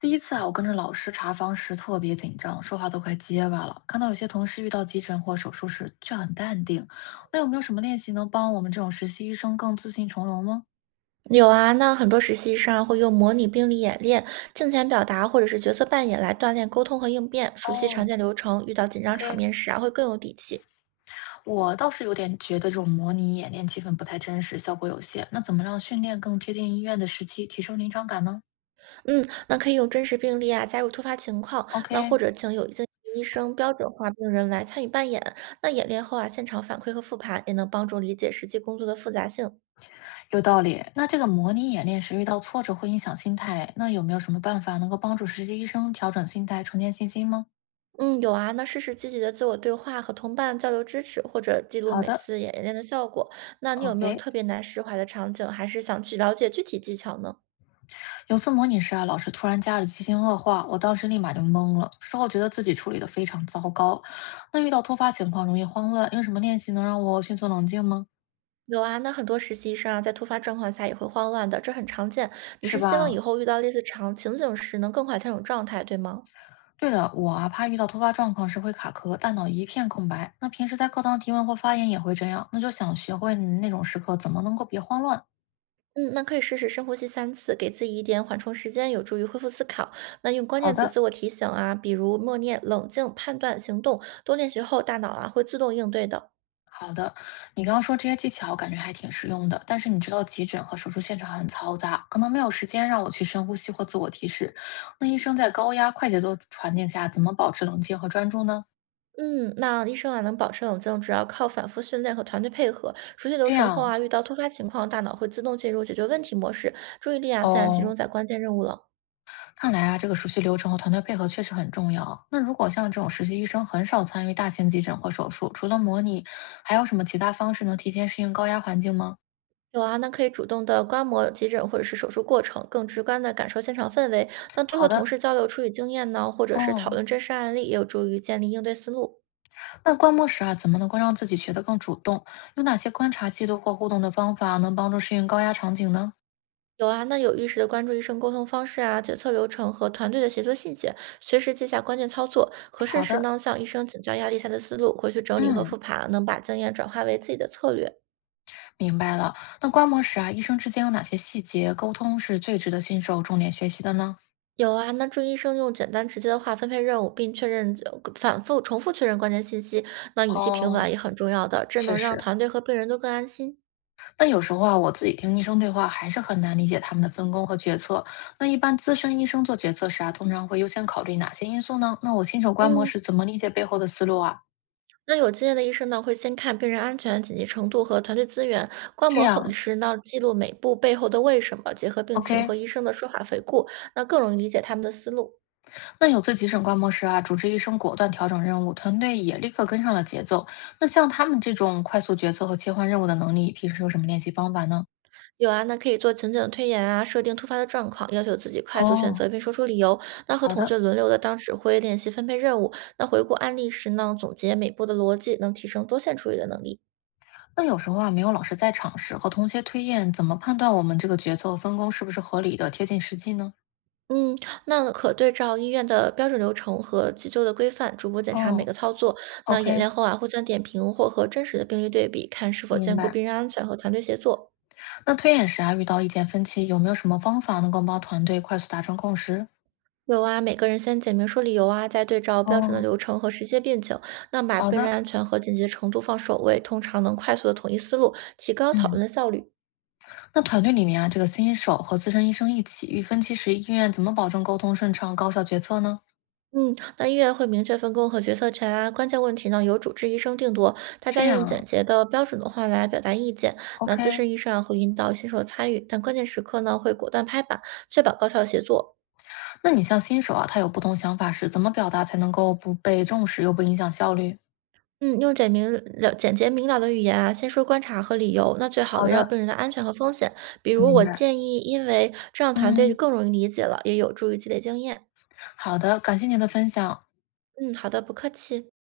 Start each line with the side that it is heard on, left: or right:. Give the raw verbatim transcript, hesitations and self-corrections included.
left: 第一次啊，我跟着老师查房时特别紧张，说话都快结巴了。看到有些同事遇到急诊或手术时却很淡定，那有没有什么练习能帮我们这种实习医生更自信从容呢？
right: 有啊，那很多实习生啊会用模拟病例演练、镜前表达或者是角色扮演来锻炼沟通和应变，熟悉
left: 哦
right: 常见流程，遇到紧张场
left: ，OK，
right: 面时啊会更有底气。
left: 我倒是有点觉得这种模拟演练气氛不太真实，效果有限。那怎么让训练更贴近医院的实际，提升临场感呢？
right: 嗯，那可以用真实病例啊加入突发情况，那或
left: OK，
right: 者请有经验的医生标准化病人来参与扮演。那演练后啊，现场反馈和复盘也能帮助理解实际工作的复杂性。
left: 有道理。那这个模拟演练时遇到挫折会影响心态，那有没有什么办法能够帮助实习医生调整心态，重建信心吗？
right: 嗯，有啊，那试试积极的自我对话和同伴交流支持，或者记录
left: 好
right: 每
left: 的
right: 次演练的效果。那你有没有
left: ，OK。
right: 特别难释怀的场景，还是想去了解具体技巧呢？
left: 有次模拟时啊，老师突然加了七星恶化，我当时立马就懵了，事后觉得自己处理的非常糟糕。那遇到突发情况容易慌乱，有什么练习能让我迅速冷静吗？
right: 有啊，那很多实习医生啊，在突发状况下也会慌乱的，这很常见。你
left: 是
right: 是希望以
left: 吧？
right: 后遇到类似场情景时能更快调整状态，对吗？
left: 对的，我啊怕遇到突发状况时会卡壳，大脑一片空白。那平时在课堂提问或发言也会这样，那就想学会那种时刻怎么能够别慌乱。
right: 嗯，那可以试试深呼吸三次，给自己一点缓冲时间，有助于恢复思考。那用关
left: 好
right: 键词
left: 的，
right: 自我提醒啊，比如默念、冷静、判断、行动，多练习后，大脑啊会自动应对的。
left: 好的，你刚刚说这些技巧，我感觉还挺实用的。但是你知道，急诊和手术现场很嘈杂，可能没有时间让我去深呼吸或自我提示。那医生在高压、快节奏环境下，怎么保持冷静和专注呢？
right: 嗯，那医生啊能保持冷静，主要靠反复训练和团队配合。熟悉流
left: 这
right: 程后
left: 样
right: 啊，遇到突发情况，大脑会自动进入解决问题模式，注意力啊自然集
left: 哦，
right: 中在关键任务了。
left: 看来啊，这个熟悉流程和团队配合确实很重要。那如果像这种实习医生很少参与大型急诊或手术，除了模拟，还有什么其他方式能提前适应高压环境吗？
right: 有啊，那可以主动的观摩急诊或者是手术过程，更直观的感受现场氛围。那多和
left: 好
right: 同
left: 的，
right: 事交流处理经验呢，或者是讨
left: 哦，
right: 论真实案例，也有助于建立应对思路。
left: 那观摩时啊，怎么能够让自己学得更主动？有哪些观察、记录或互动的方法能帮助适应高压场景呢？
right: 有啊，那有意识的关注医生沟通方式啊、决策流程和团队的协作细节，随时记下关键操作。合适
left: 好
right: 时
left: 的，
right: 呢，向医生请教压力下的思路，回去整理和
left: 嗯，
right: 复盘，能把经验转化为自己的策略。
left: 明白了。那观摩时啊，医生之间有哪些细节沟通是最值得新手重点学习的呢？
right: 有啊，那助医生用简单直接的话分配任务，并确认呃反复重复确认关键信息，那语气平稳
left: 哦，
right: 啊也很重要的，这
left: 确
right: 能让
left: 实。
right: 团队和病人都更安心。
left: 那有时候啊，我自己听医生对话还是很难理解他们的分工和决策。那一般资深医生做决策时啊，通常会优先考虑哪些因素呢？那我新手观摩
right: 嗯，
left: 时怎么理解背后的思路啊？
right: 那有经验的医生呢，会先看病人安全、紧急程度和团队资源，观
left: 这
right: 摩后
left: 样
right: 时呢记录每步背后的为什么，结合病情
left: ，OK。
right: 和医生的说法回顾，那更容易理解他们的思路。
left: 那有次急诊观摩时啊，主治医生果断调整任务，团队也立刻跟上了节奏。那像他们这种快速决策和切换任务的能力，平时有什么练习方法呢？
right: 有啊，那可以做情景推演啊，设定突发的状况，要求自己快速选
left: 哦，
right: 择并说出理由。那和
left: 好
right: 同
left: 的。
right: 学轮流的当指挥，练习分配任务。那回顾案例时呢，总结每步的逻辑，能提升多线处理的能力。
left: 那有时候啊，没有老师在场时，和同学推演，怎么判断我们这个决策分工是不是合理的、贴近实际呢？
right: 嗯，那可对照医院的标准流程和急救的规范，逐步检查每
left: 哦
right: 个操作。那演
left: ，OK，
right: 练后啊，互相点评或和真实的病例对比，看是否
left: 明
right: 兼顾
left: 白。
right: 病人安全和团队协作。
left: 那推演时啊，遇到意见分歧，有没有什么方法能够帮团队快速达成共识？
right: 有啊，每个人先简明说理由啊，再对照标准的
left: 哦，
right: 流程和实际病情，那把
left: 好
right: 病人
left: 的，
right: 安全和紧急程度放首位，通常能快速的统一思路，提高讨
left: 嗯。
right: 论的效率。
left: 那团队里面啊，这个新手和资深医生一起预分期时，医院怎么保证沟通顺畅、高效决策呢？
right: 嗯，那医院会明确分工和决策权啊，关键问题呢由主治医生定夺，大
left: 这
right: 家用
left: 样啊
right: 简洁的标准的话来表达意见。那资
left: ，OK。
right: 深医生啊会引导新手参与，但关键时刻呢会果断拍板，确保高效协作。
left: 那你像新手啊，他有不同想法时，怎么表达才能够不被重视又不影响效率？
right: 嗯，用简明了简洁明了的语言啊，先说观察和理由，那最好
left: 好
right: 围绕
left: 的，
right: 病人的安全和风险。比如，
left: 明
right: 我
left: 白。
right: 建议，因为这样团队就
left: 嗯，
right: 更容易理解了，也有助于积累经验。
left: 好的，感谢您的分享。
right: 嗯，好的，不客气。